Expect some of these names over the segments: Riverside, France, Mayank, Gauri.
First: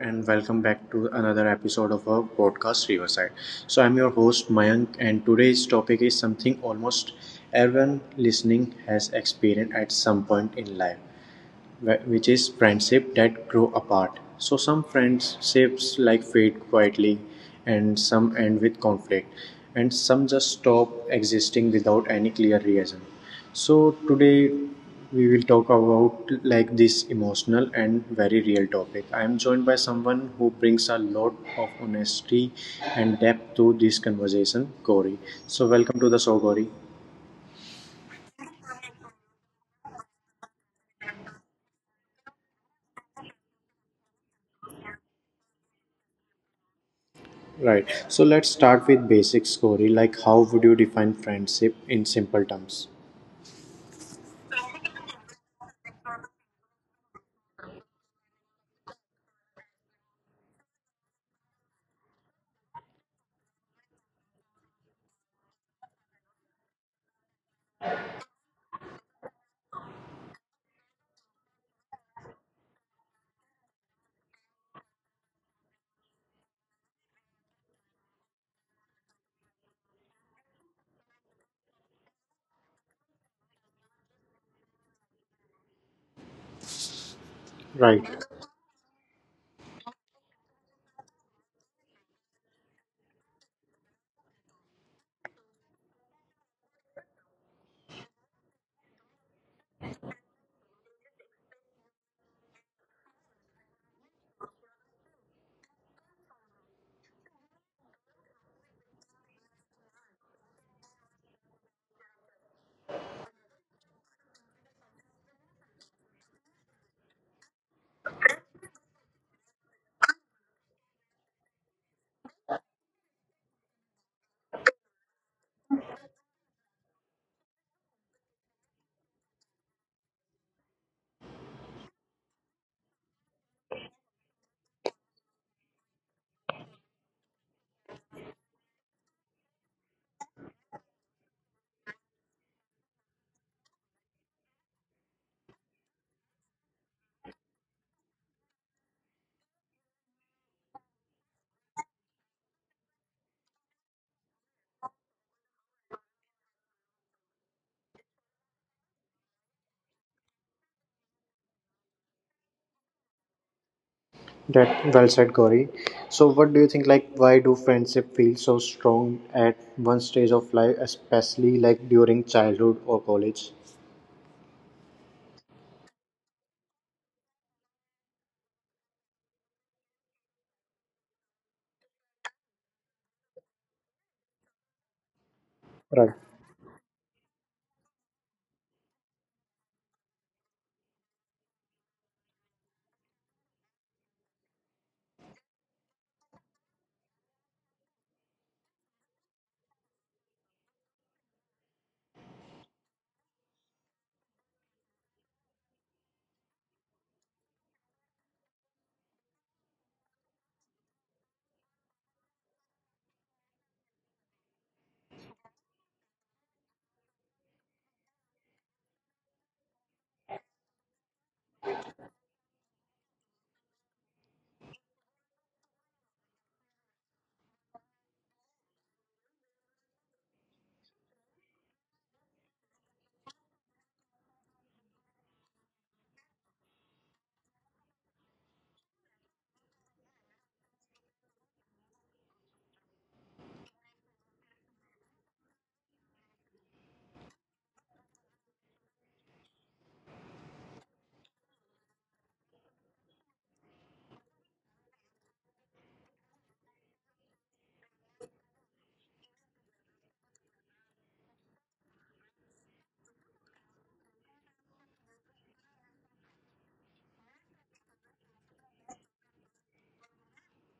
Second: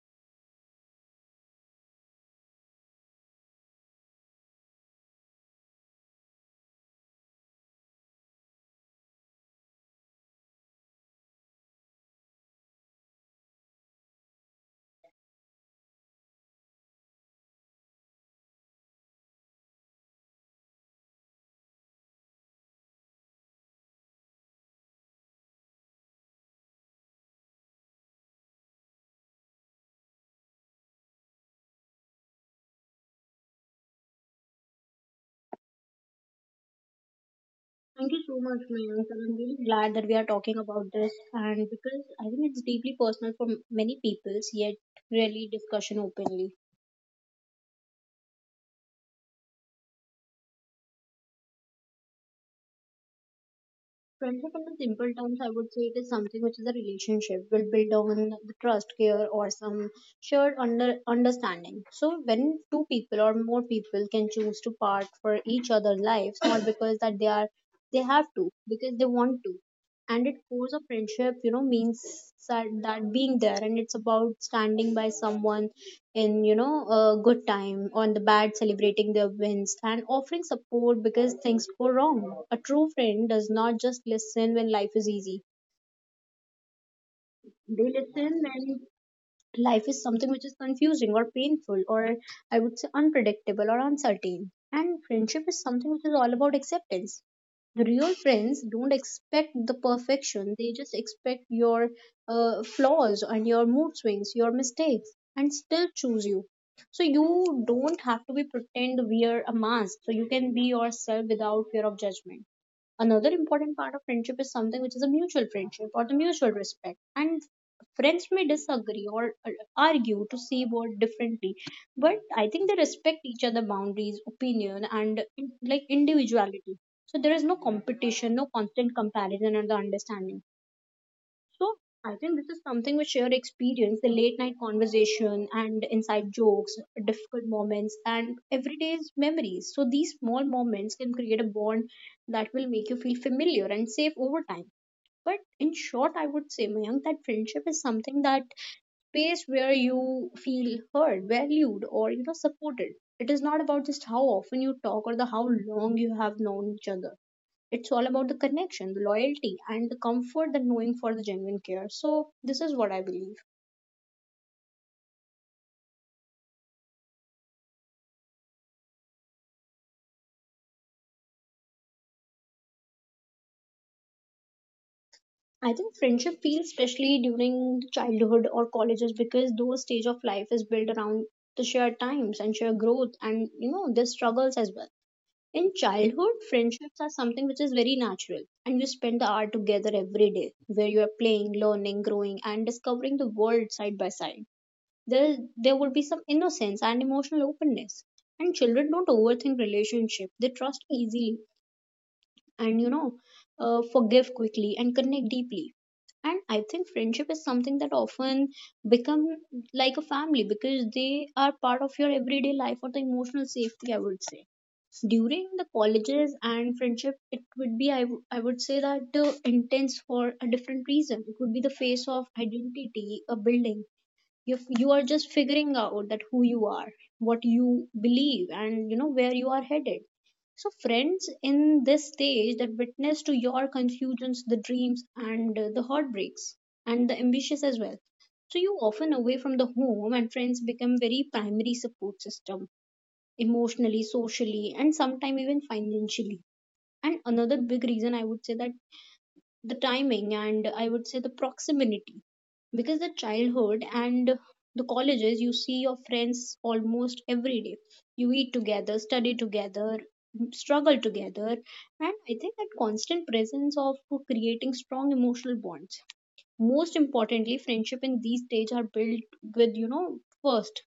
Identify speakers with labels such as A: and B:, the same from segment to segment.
A: and welcome back to another episode of our podcast Riverside. So, I'm your host Mayank, and today's topic is something almost everyone listening has experienced at some point in life, which is friendship that grow apart. So some friendships like fade quietly, and some end with conflict, and some just stop existing without any clear reason. So today we will talk about like this emotional and very real topic. I am joined by someone who brings a lot of honesty and depth to this conversation, Gauri. So welcome to the show, Gauri.
B: Thank you so much, Mayank. I'm really glad that we are talking about this, and because I think it's deeply personal for many peoples, yet really discussion openly.
A: Right. So let's start with basic scoring, like how would you define friendship in simple terms?
B: Friendship in the simple terms, I would say it is something which is a relationship will build on the trust, care, or some shared understanding. So when two people or more people can choose to part for each other's lives, not because that they are they have to, because they want to. And it cores of friendship, you know, means that being there, and it's about standing by someone in, you know, a good time on the bad, celebrating their wins and offering support because things go wrong. A true friend does not just listen when life is easy, they
A: Right.
B: listen when life is something which is confusing or painful or, I would say, unpredictable or uncertain. And friendship is something which is all about acceptance. The real friends don't expect the perfection, they just expect your flaws and your mood swings, your mistakes, and still choose you. So you don't have to be pretend wear a mask, so you can be yourself without fear of judgment. Another important part of friendship is something which is a mutual friendship or the mutual respect. And friends may disagree or argue to see what differently, but I think they respect each other boundaries, opinion, and like individuality. So there is no competition, no constant comparison, and the understanding. So I think this is something we share experience, the late night conversation and inside jokes, difficult moments, and everyday's memories. So these small moments can create a bond that will make you feel familiar and safe over time. But in short, I would say, Mayank, that friendship is something that space where you feel heard, valued, or, you know, supported. It is not about just how often you talk or the how long you have known each other. It's all about the connection, the loyalty, and the comfort that knowing for the genuine care. So this is what I believe.
A: That well said, Corey. So what do you think, like why do friendship feel so strong at one stage of life, especially like during childhood or college?
B: I think friendship feels especially during the childhood or colleges because those stage of life is built around the shared times and shared growth and, you know, the struggles as well. In childhood,
A: Right.
B: friendships are something which is very natural, and you spend the hour together every day where you are playing, learning, growing, and discovering the world side by side. There would be some innocence and emotional openness, and children don't overthink relationship. They trust easily and, you know, forgive quickly and connect deeply. And I think friendship is something that often become like a family, because they are part of your everyday life or the emotional safety, I would say. During the colleges and friendship, it would be, I would say that, intense for a different reason. It would be the face of identity a building. You are just figuring out that who you are, what you believe, and, you know, where you are headed. So friends in this stage that witness to your confusions, the dreams, and, the heartbreaks, and the ambitious as well. So you often away from the home, and friends become very primary support system, emotionally, socially, and sometimes even financially. And another big reason, I would say, that the timing and, I would say, the proximity, because the childhood and the colleges, you see your friends almost every day. You eat together, study together, struggle together, and I think that constant presence of creating strong emotional bonds. Most importantly, friendship in these stage are built with, you know, first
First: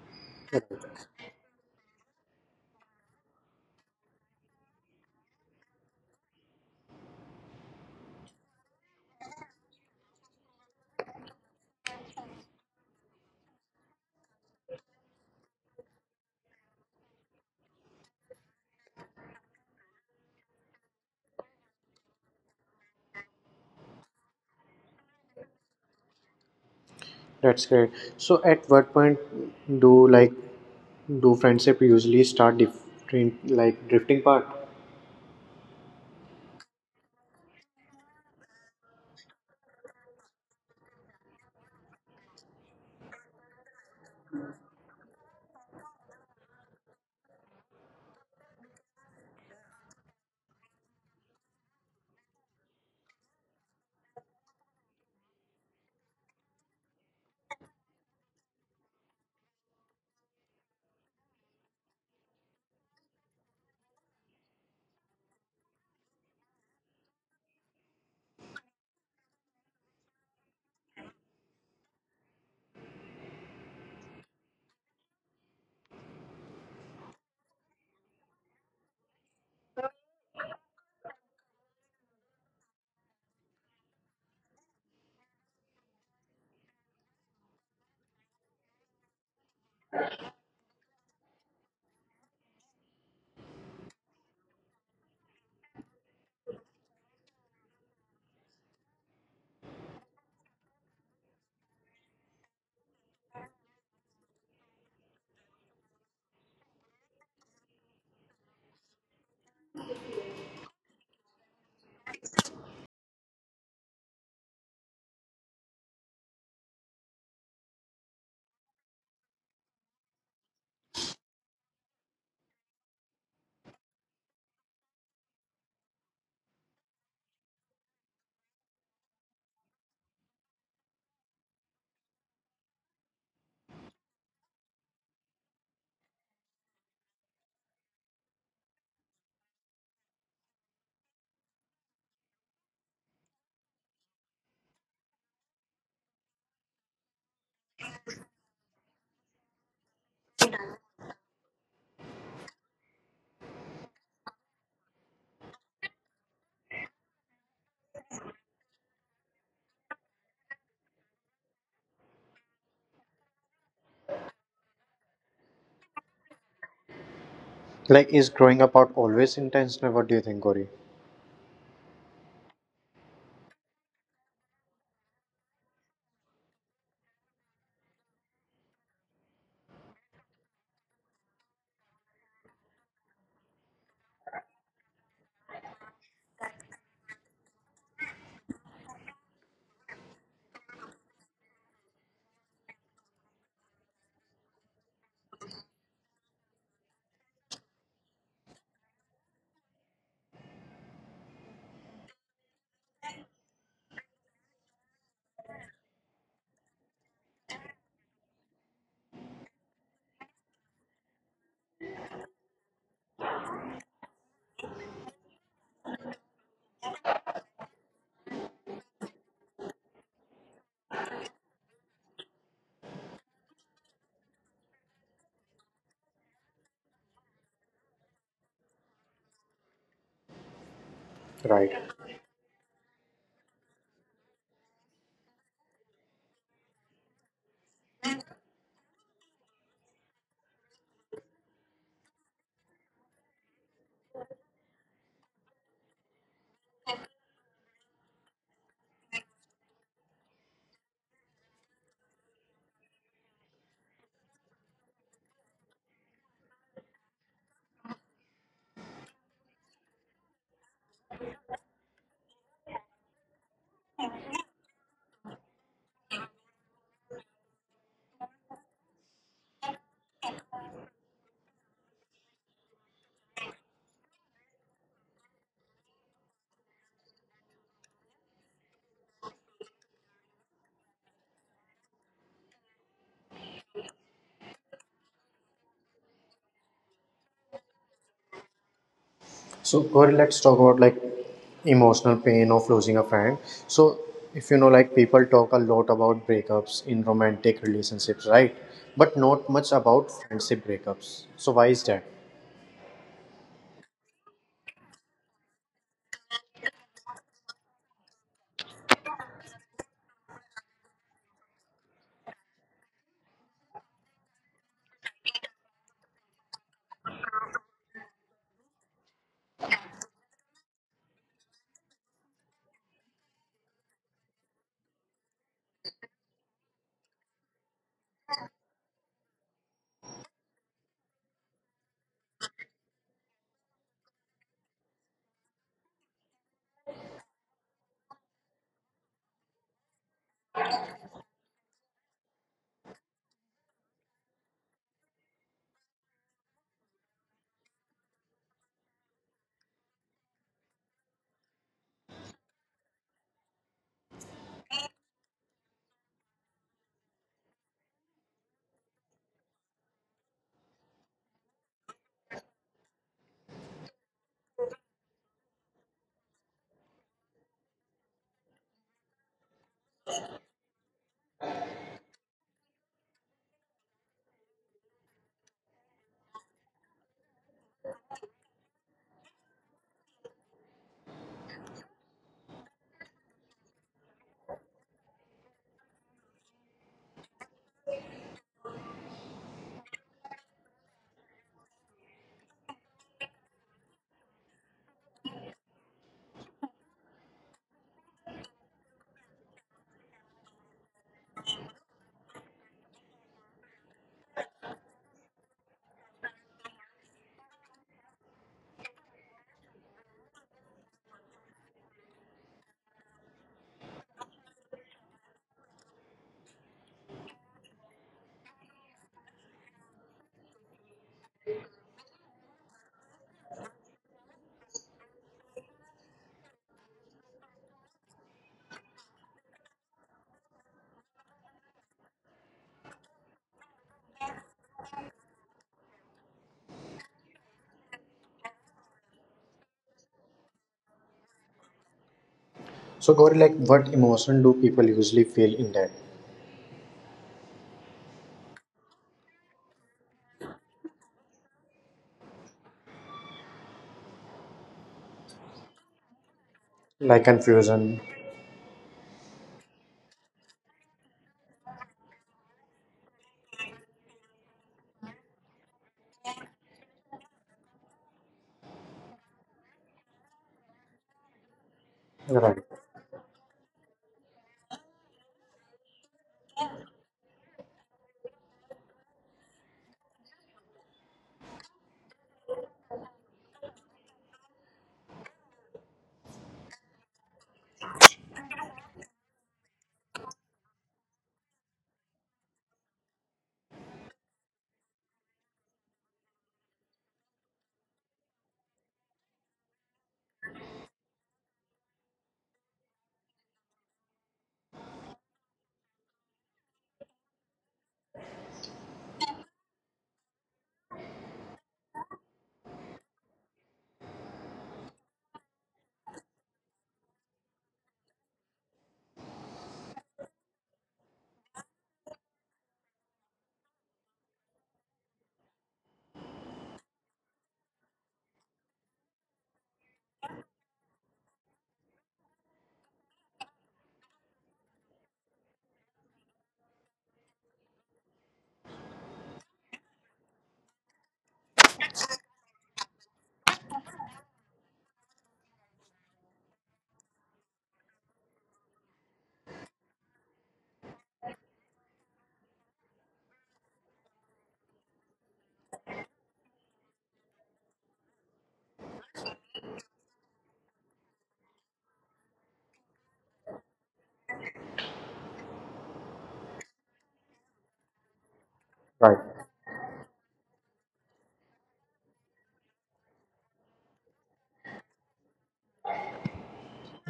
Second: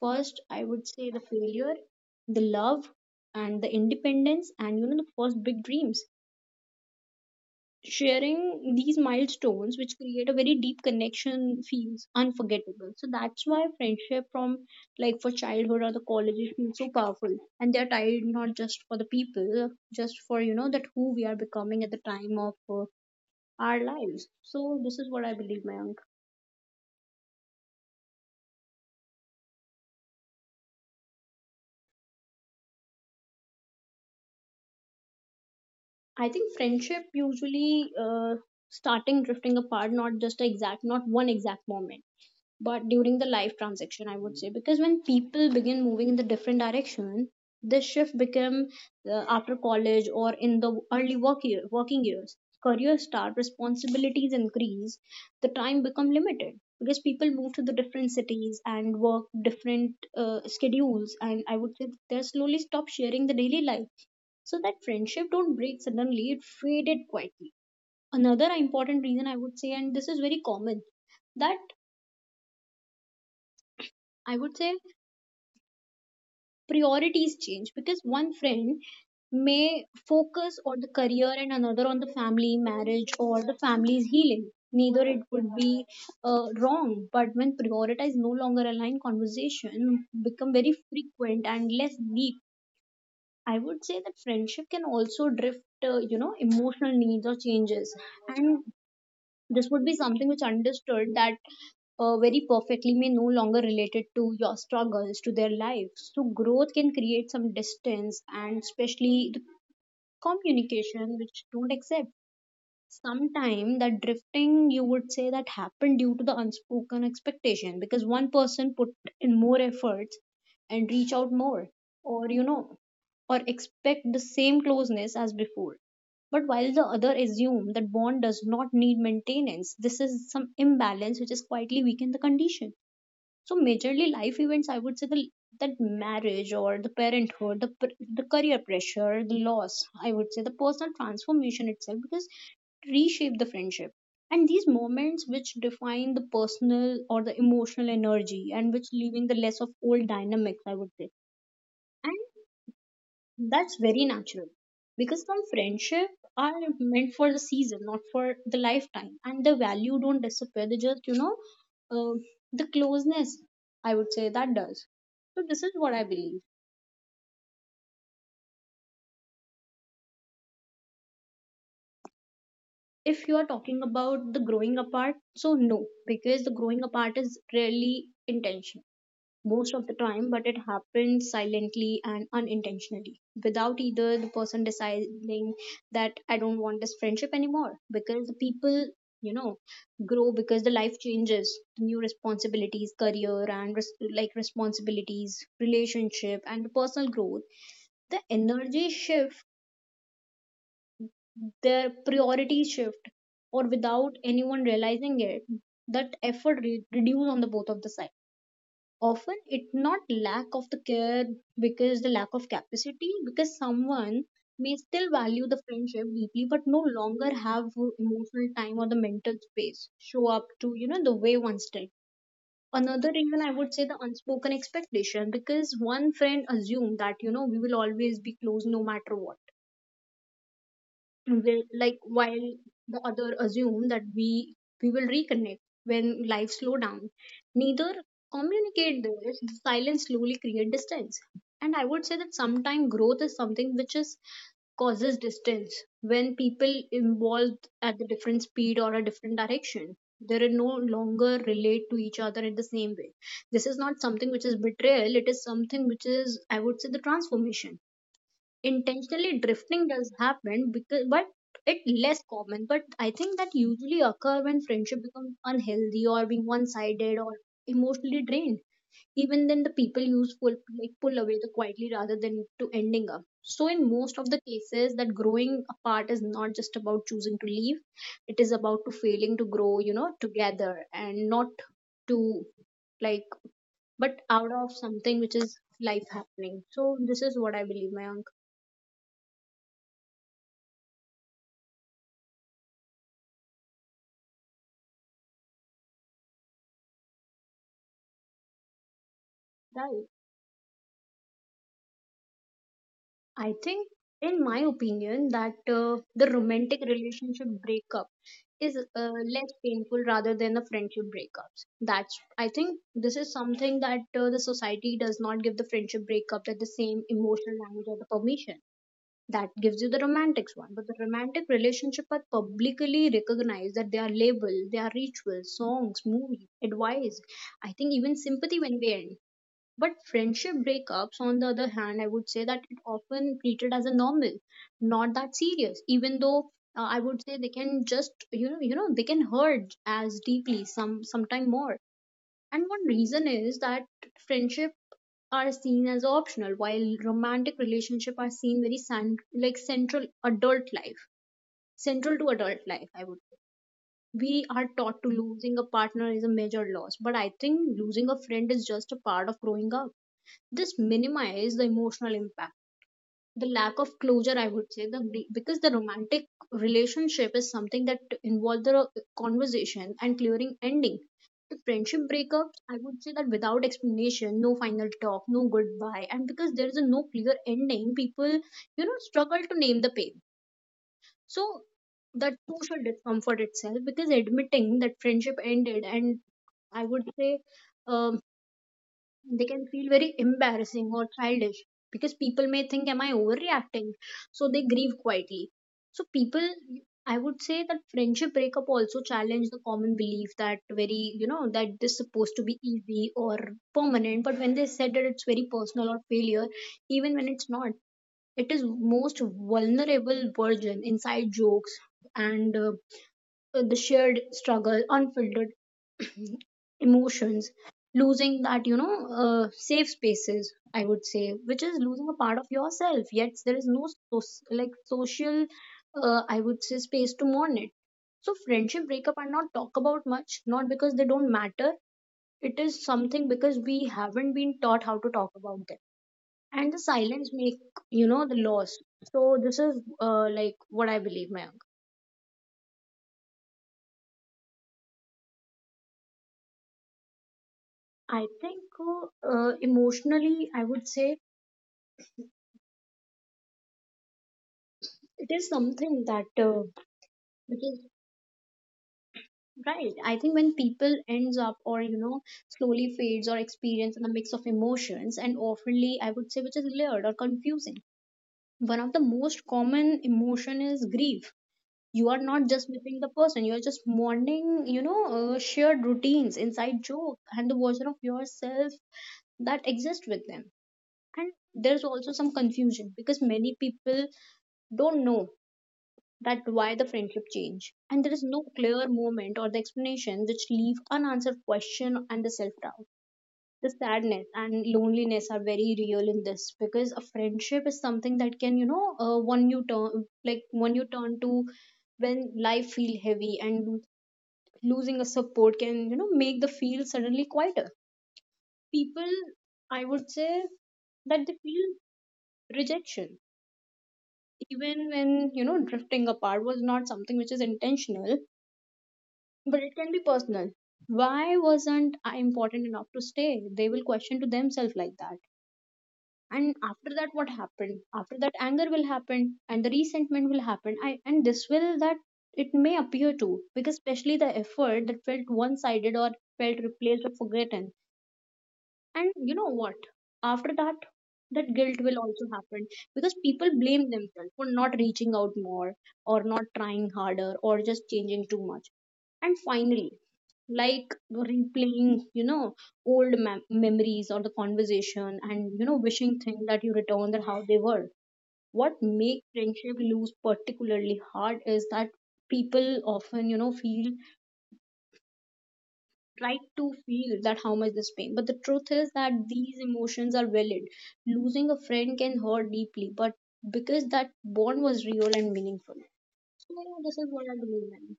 B: first I would say, the failure, the love, and the independence, and, you know, the first big dreams. Sharing these milestones which create a very deep connection feels unforgettable. So that's why friendship from, like, for childhood or the college, it feels so powerful, and they're tied not just for the people, just for, you know, that who we are becoming at the time of, our lives. So this is what I believe, Mayank.
A: That's great. So at what point do, like do friendship usually start different, like drifting part?
B: I think friendship usually, starting drifting apart, not just exact, not one exact moment, but during the life transaction, I would say, because when people begin moving in the different direction, this shift become, after college or in the early work year, working years, career start, responsibilities increase, the time become limited, because people move to the different cities and work different schedules, and, I would say, they slowly stop sharing the daily life. So that friendship don't break suddenly, it faded quietly. Another important reason, I would say, and this is very common, that, I would say, priorities change because one friend may focus on the career and another on the family, marriage, or the family's healing. Neither it would be wrong, but when prioritize no longer align, conversation become very frequent and less deep. I would say that friendship can also drift, you know, emotional needs or changes, and this would be something which understood that very perfectly may no longer related to your struggles to their lives. So growth can create some distance, and especially the communication which don't accept. Sometime that drifting, you would say, that happened due to the unspoken expectation because one person put in more efforts and reach out more, or, you know, or expect the same closeness as before, but while the other assume that bond does not need maintenance. This is some imbalance which is quietly weaken the condition. So majorly life events, I would say, the that marriage or the parenthood, the the career pressure, the loss, I would say, the personal transformation itself, because it reshape the friendship. And these moments which define the personal or the emotional energy and which leaving the less of old dynamics, I would say that's very natural because some friendship are meant for the season, not for the lifetime, and the value don't disappear. They just, you know, uh, the closeness, I would say, that does. So this is what I believe.
A: Like is growing apart always intentional? What do you think, Corey?
B: If you are talking about the growing apart, so no, because the growing apart is rarely intentional most of the time, but it happens silently and unintentionally without either the person deciding that I don't want this friendship anymore, because the people, you know, grow because the life changes, new responsibilities, career, and like responsibilities, relationship, and personal growth. The energy shift, their priorities shift, or without anyone realizing it, that effort reduce on the both of the sides. Often it not lack of the care, because the lack of capacity, because someone may still value the friendship deeply but no longer have emotional time or the mental space show up to, you know, the way once did. Another reason, I would say, the unspoken expectation, because one friend assumed that, you know, we will always be close no matter what, they, like,
A: Right.
B: while the other assume that we will reconnect when life slow down. Neither communicate this, the silence slowly create distance. And I would say that sometimes growth is something which is causes distance. When people involved at the different speed or a different direction, they are no longer relate to each other in the same way. This is not something which is betrayal, it is something which is, I would say, the transformation. Intentionally drifting does happen because, but it less common, but I think that usually occur when friendship becomes unhealthy or being one-sided or emotionally drained. Even then the people use pull, like, pull away the quietly rather than to ending up. So in most of the cases, that growing apart is not just about choosing to leave, it is about to failing to grow, you know, together, and not to, like, but out of something which is life happening. So this is what I believe, my uncle.
A: So, Gauri, let's talk about like emotional pain of losing a friend. So, if you know, like people talk a lot about breakups in romantic relationships, right? But not
B: Right.
A: much about friendship breakups. So, why is that?
B: I think, in my opinion, that the romantic relationship breakup is, less painful rather than the friendship breakups. That's, I think this is something that the society does not give the friendship breakups at the same emotional language or the permission that gives you the romantics one. But the romantic relationship are publicly recognized that they are labeled, they are rituals, songs, movies, advice. I think even sympathy when they end, but friendship breakups, on the other hand, I would say that it often treated as a normal, not that serious. Even though, I would say they can just, you know, they can hurt as deeply, some sometime more. And one reason is that friendship are seen as optional, while romantic relationship are seen very like central adult life, central to adult life, I would say. We are taught to losing a partner is a major loss, but I think losing a friend is just a part of growing up. This minimize the emotional impact, the lack of closure, I would say. The, because the romantic relationship is something that involves the conversation and clearing ending. The friendship breakups, I would say, that without explanation, no final talk, no goodbye, and because there is a no clear ending, people you know struggle to name the pain. So that social discomfort itself, because admitting that friendship ended and I would say, um, they can feel very embarrassing or childish, because people may think, am I overreacting? So they grieve quietly. So people, I would say that friendship breakup also challenge the common belief that, very you know, that this supposed to be easy or permanent. But when they said that, it's very personal or failure, even when it's not. It is most vulnerable version, inside jokes and the shared struggle, unfiltered emotions. Losing that you know safe spaces, I would say, which is losing a part of yourself, yet there is no like social I would say space to mourn it. So friendship breakup are not talk about much, not because they don't matter. It is something because we haven't been taught how to talk about them, and the silence make, you know, the loss. So this is like what I believe, my.
A: So, Gauri, like what emotion do people usually feel in that?
B: I think emotionally, I would say it is something that because.
A: Like confusion,
B: Right. I think when people ends up, or you know slowly fades, or experience in a mix of emotions and oftenly I would say, which is layered or confusing. One of the most common emotion is grief. You are not just missing the
A: right?
B: person. You are just mourning, you know, shared routines, inside joke, and the version of yourself that exists with them. And there's also some confusion because many people don't know that why the friendship change, and there is no clear moment or the explanation, which leave unanswered question and the self-doubt. The sadness and loneliness are very real in this, because a friendship is something that can, you know, one you turn to when life feel heavy, and losing a support can, you know, make the feel suddenly quieter. People, I would say that they feel rejection, even when, you know, drifting apart was not something which is intentional, but it can be personal. Why wasn't I important enough to stay? They will question to themselves like that. And after that, what happened after that, anger will happen and the resentment will happen. I, and this will that it may appear to, because especially the effort that felt one sided, or felt replaced or forgotten. And you know what? After that, that guilt will also happen, because people blame themselves for not reaching out more, or not trying harder, or just changing too much. And finally, like replaying, you know, old memories or the conversation, and, you know, wishing things that you return that how they were. What make friendship lose particularly hard is that people often, you know, feel try to feel that how much this pain, but the truth is that these
A: Right.
B: emotions are valid. Losing a friend can hurt deeply, but because that bond was real and meaningful. So you know, this is what I believe in.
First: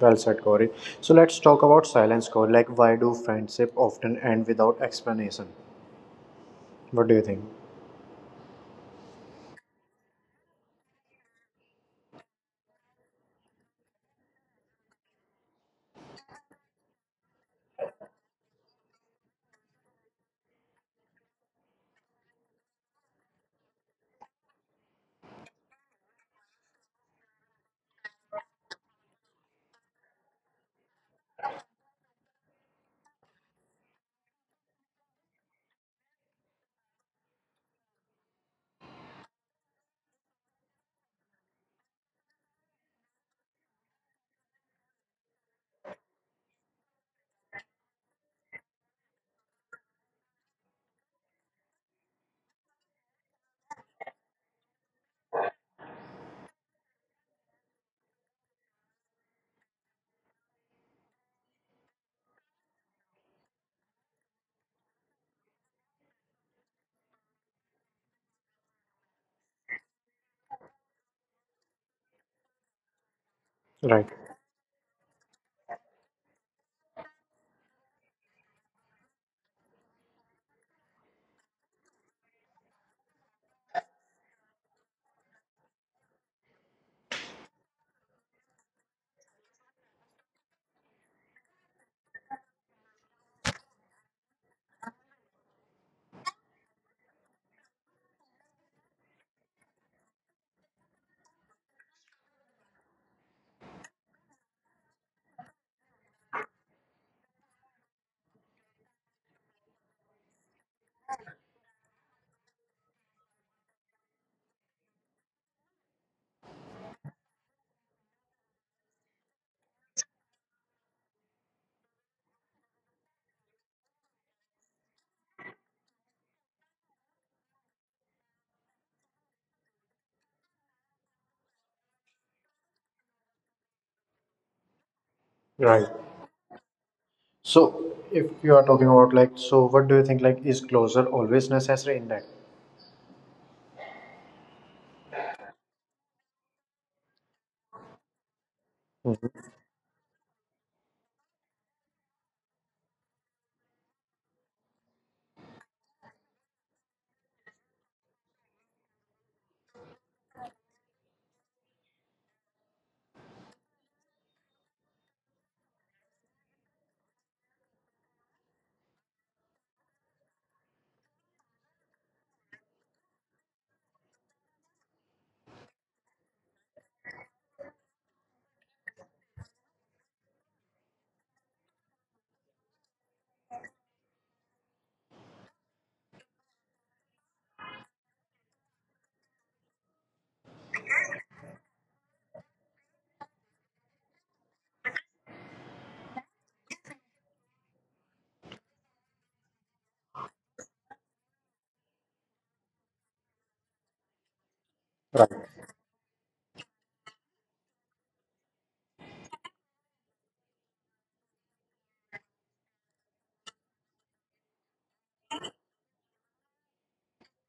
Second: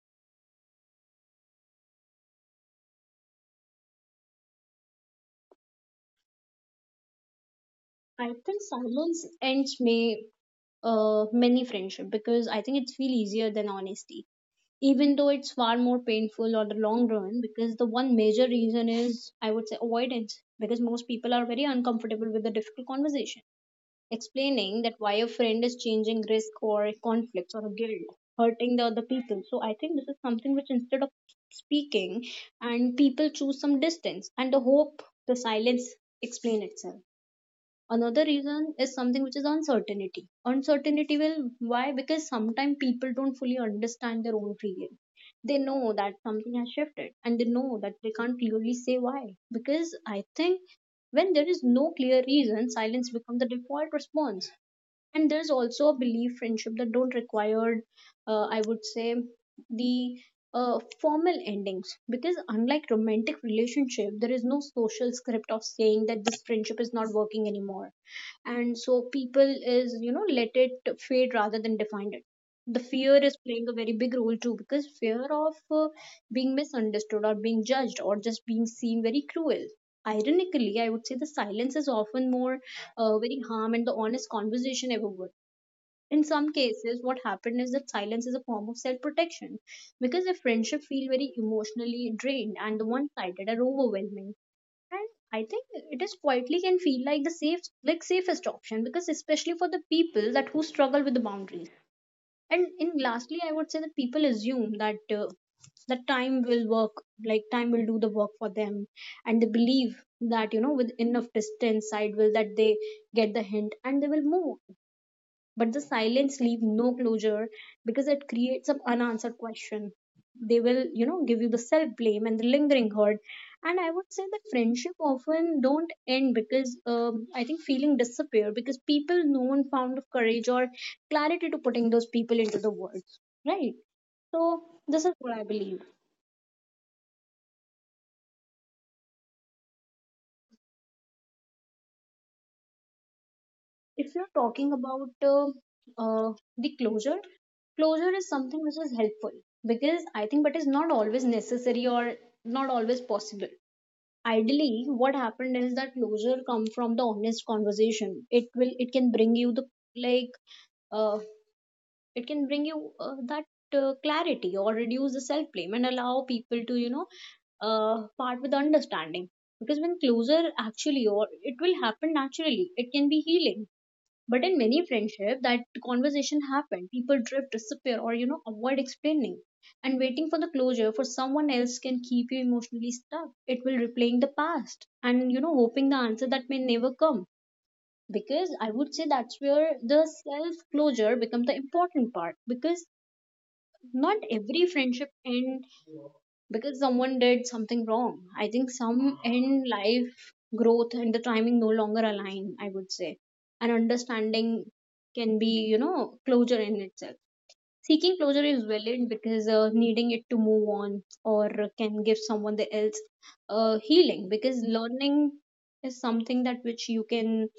A: Well said, Gauri. So, let's talk about silence, Gauri. Like, why do friendship often end without explanation? What do you think?
B: I think silence ends may many friendship, because I think it's feel easier than honesty, even though it's far more painful on the long run. Because the one major reason is, I would say, avoidance, because most people are very uncomfortable with the difficult conversation. Explaining that why a friend is changing risk, or conflicts, or guilt hurting the other people, so I think this is something which instead of speaking, and people choose some distance and the hope the silence explain itself. Another reason is something which is uncertainty. Uncertainty will why because sometimes people don't fully understand their own feeling. They know that something has shifted, and they know that they can't clearly say why. Because I think when there is no clear reason, silence becomes the default response. And there's also a belief friendship that don't require I would say the formal endings, because unlike romantic relationship, there is no social script of saying that this friendship is not working anymore. And so people is, you know, let it fade rather than define it. The fear is playing a very
A: Right.
B: big role too, because fear of being misunderstood, or being judged, or just being seen very cruel. Ironically, I would say the silence is often more very harm and the honest conversation ever would. In some cases, what happened is that silence is a form of self-protection, because if friendship feel very emotionally drained and the one-sided are overwhelming. And I think it is quietly can feel like the safe, like safest option, because especially for the people that who struggle with the boundaries. And in lastly, I would say that people assume that that time will work, like time will do the work for them. And they believe that, you know, with enough distance side will that they get the hint and they will move. But the silence leave no closure, because it creates some unanswered question. They will, you know, give you the self blame and the lingering hurt. And I would say that friendship often don't end because, I think feeling disappear because people no one found of courage or clarity to putting those people into the world, right? So this is what I believe.
A: Right. So, if you are talking about like, so what do you think, like is closure always necessary in that?
B: If you're talking about uh, the closure, closure is something which is helpful, because I think, but is not always necessary or not always possible. Ideally, what happened is that closure come from the honest conversation. It will, it can bring you the like, uh, it can bring you that clarity, or reduce the self blame, and allow people to, you know, part with understanding. Because when closure actually, or it will happen naturally, it can be healing. But in many friendship, that conversation happen. People drift, disappear, or, you know, avoid explaining. And waiting for the closure for someone else can keep you emotionally stuck. It will replaying the past, and you know, hoping the answer that may never come. Because I would say that's where the self closure becomes the important part. Because not every friendship end because someone did something wrong. I think some in life growth and the timing no longer align, I would say. And understanding
A: Right.
B: can be, you know, closure in itself. Seeking closure is valid, because needing it to move on, or can give someone the else healing. Because learning is something that which you can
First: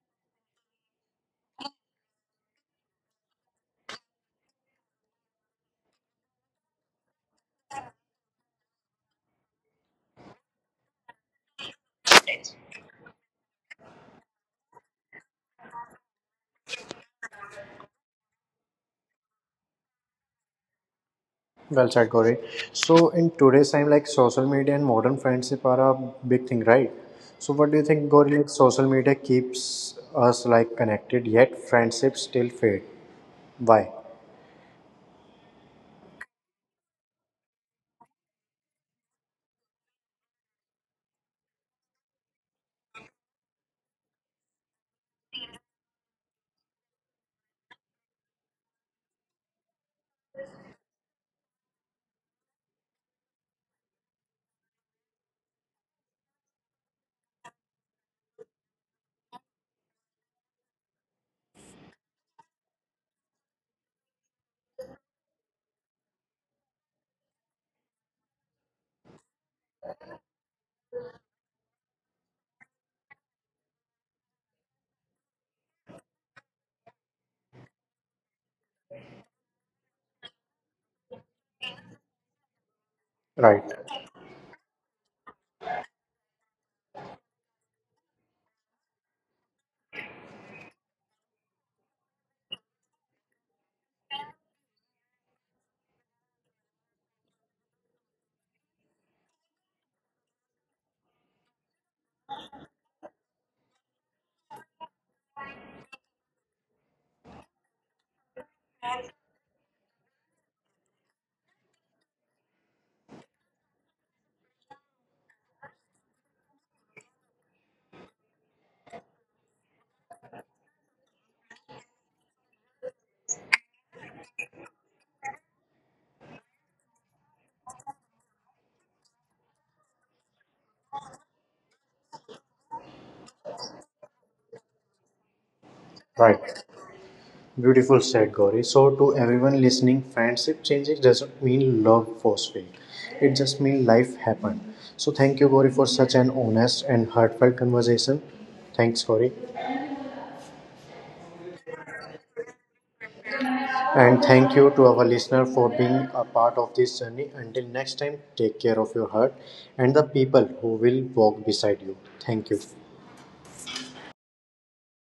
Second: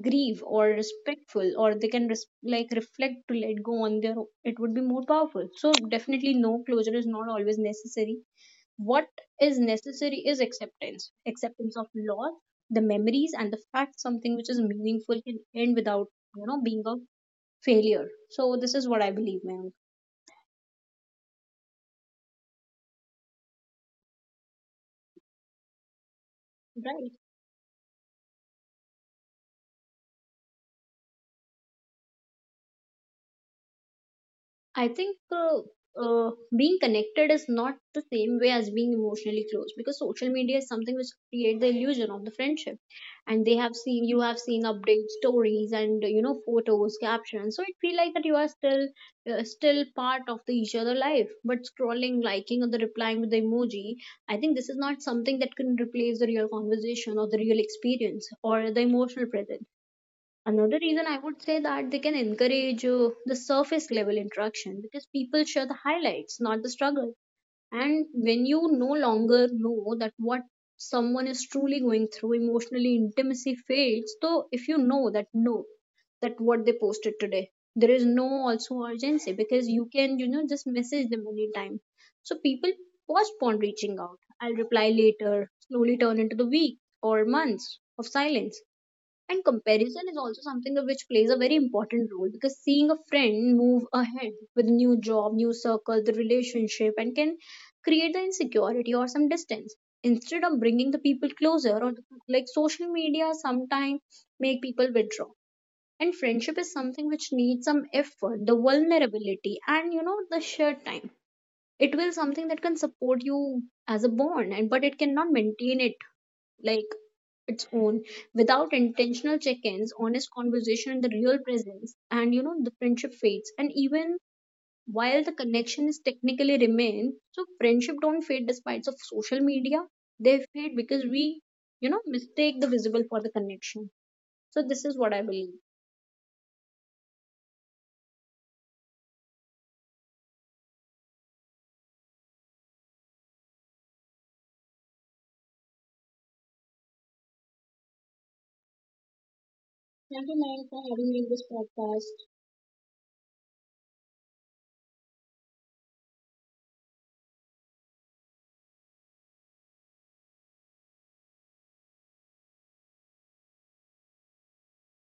B: grieve or respectful, or they can like reflect to let go on their, it would be more powerful. So definitely no, closure is not always necessary. What is necessary is acceptance, acceptance of loss, the memories, and the fact something which is meaningful can end without, you know, being a failure. So, this is what I believe, ma'am.
A: Well said, Corey. So, in today's time, like social media and modern friendship are a big thing, right?
B: Right.
A: So, what do you think, Corey? Like, social media keeps us like connected, yet friendships still fade. Why?
B: I think uh, being connected is not the same way as being emotionally close, because social media is something which create the illusion of the friendship, and they have seen, you have seen updates, stories, and you know photos, captions. So it feel like that you are still still part of the each other life. But scrolling, liking, or the replying with the emoji, I think this is not something that can replace the real conversation, or the real experience, or the emotional presence. Another reason I would say that they can encourage the surface level interaction, because people share the highlights, not the struggle. And when you no longer know that what someone is truly going through, emotionally intimacy fades. So if you know that no, that what they posted today, there is no also urgency, because you can, you know, just message them anytime. So people postpone
A: Right.
B: reaching out. I'll reply later. Slowly turn into the week or months of silence. And comparison is also something of which plays a very important role, because seeing a friend move ahead with new job, new circle, the relationship, and can create the insecurity or some distance. Instead of bringing the people closer, or like social media sometimes make people withdraw. And friendship is something which needs some effort, the vulnerability, and you know the shared time. It will something that can support you as a bond, and but it cannot maintain it like its own without intentional check-ins, honest conversation, and the real presence. And you know the friendship fades, and even while the connection is technically remain. So friendship don't fade despite of social media, they fade because we, you know, mistake the visible for the connection. So this is what I believe.
A: Right. Beautiful said, Gauri. So to everyone listening, friendship changes doesn't mean love was fake. It just means life happened. So thank you, Gauri, for such an honest and heartfelt conversation. Thanks, Gauri.
B: Thank you, man, for having me in this podcast.
A: And thank you to our listener for being a part of this journey. Until next time, take care of your heart and the people who will walk beside you. Thank you.